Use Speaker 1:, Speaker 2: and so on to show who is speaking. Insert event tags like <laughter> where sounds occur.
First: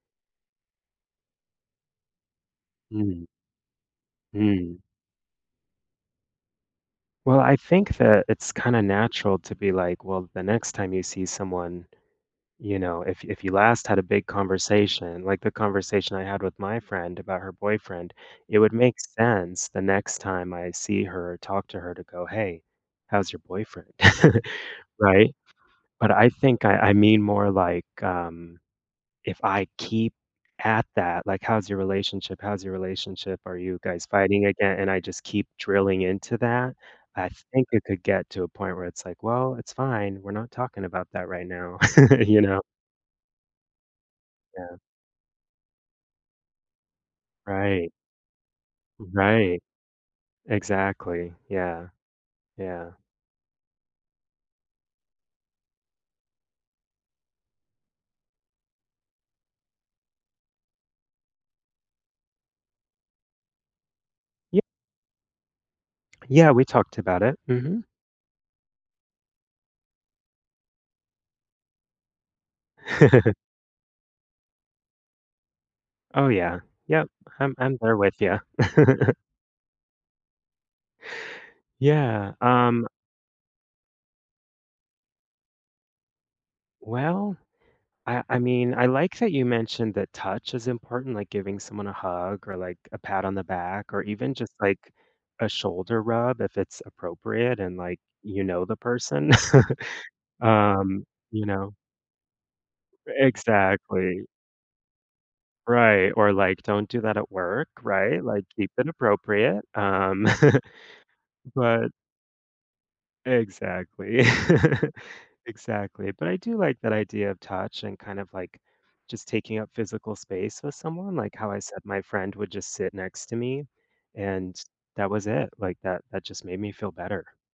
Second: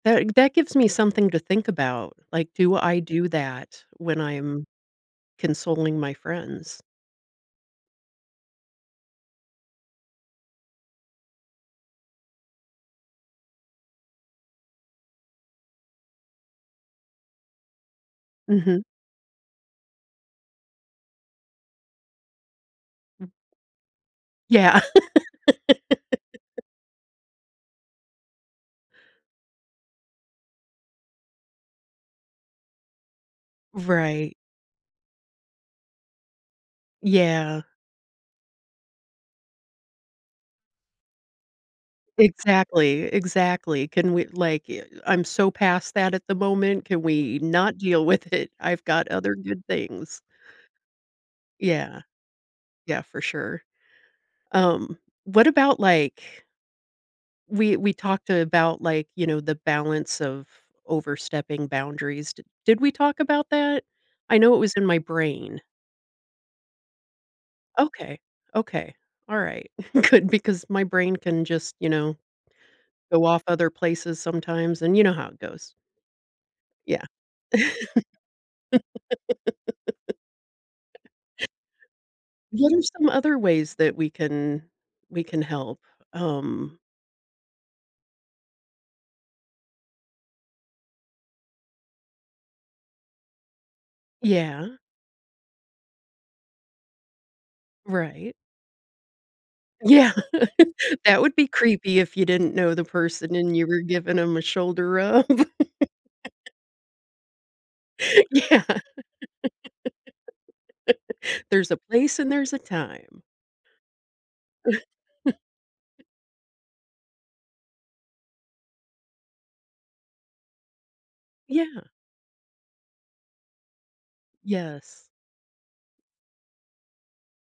Speaker 1: That that gives me something to think about. Like, do I
Speaker 2: Mhm.
Speaker 1: do that when I'm
Speaker 2: Mm.
Speaker 1: consoling my friends?
Speaker 2: Well, I think that it's kinda natural to be, like, well, the next time you see someone, you know, if if you last had a big conversation, like the conversation I had with my friend about her boyfriend, it would
Speaker 1: Mhm.
Speaker 2: make sense the next time I see her or talk to her to go, "Hey,
Speaker 1: Mm.
Speaker 2: how's your boyfriend?" <chuckles>
Speaker 1: Yeah.
Speaker 2: right? But I
Speaker 1: <laughs>
Speaker 2: think I I mean more like, um, if I keep at that, like, "How's your relationship? How's your relationship? Are you guys
Speaker 1: Right.
Speaker 2: fighting again?" And I just keep drilling into that, I
Speaker 1: Yeah.
Speaker 2: think it could get to a point where it's like, "Well, it's fine, we're not talking about that right now," <laughs> you know?
Speaker 1: Exactly, exactly. Can we, like,
Speaker 2: Yeah.
Speaker 1: y I'm so past that at the moment. Can we not
Speaker 2: Right.
Speaker 1: deal with it? I've got other
Speaker 2: Right.
Speaker 1: good things.
Speaker 2: Exactly, yeah.
Speaker 1: Yeah.
Speaker 2: Yeah.
Speaker 1: Yeah, for sure. Um, what about like We we talked about, like, you know, the balance of overstepping boundaries. Did did we talk about that? I know it
Speaker 2: Ye
Speaker 1: was in my brain.
Speaker 2: Yeah, we talked about it. Mhm.
Speaker 1: Okay, okay, all right, good, because my brain can just, you know, go
Speaker 2: <laughs>
Speaker 1: off other places sometimes, and you know how it goes.
Speaker 2: Oh, yeah,
Speaker 1: Yeah.
Speaker 2: yep, I'm
Speaker 1: <laughs>
Speaker 2: I'm there with ya. <laughs> Yeah,
Speaker 1: What are
Speaker 2: um
Speaker 1: some other ways that we can we can help, um
Speaker 2: Well, I I mean, I like that you mentioned that touch is important, like giving someone a hug or, like, a pat on the back or even just,
Speaker 1: Yeah.
Speaker 2: like, a shoulder rub if it's appropriate and, like,
Speaker 1: Right.
Speaker 2: you know the person.
Speaker 1: Yeah,
Speaker 2: <chuckles>
Speaker 1: <laughs>
Speaker 2: Um,
Speaker 1: that would
Speaker 2: you
Speaker 1: be
Speaker 2: know
Speaker 1: creepy if you didn't know the
Speaker 2: E
Speaker 1: person and you were giving
Speaker 2: exactly.
Speaker 1: 'em a shoulder rub. <laughs>
Speaker 2: Right, or like, don't do that at work, right? Like,
Speaker 1: Yeah.
Speaker 2: keep it appropriate. Um
Speaker 1: <laughs>
Speaker 2: <chuckles>
Speaker 1: There's a
Speaker 2: But
Speaker 1: place and there's a time.
Speaker 2: Exactly. <chuckles>
Speaker 1: <chuckles>
Speaker 2: Exactly, but I do like that idea of touch and kind of, like, just taking up physical space with someone, like how I said
Speaker 1: Yeah.
Speaker 2: my friend would just sit next to me and
Speaker 1: Yes.
Speaker 2: that was it, like, that that just made me feel better.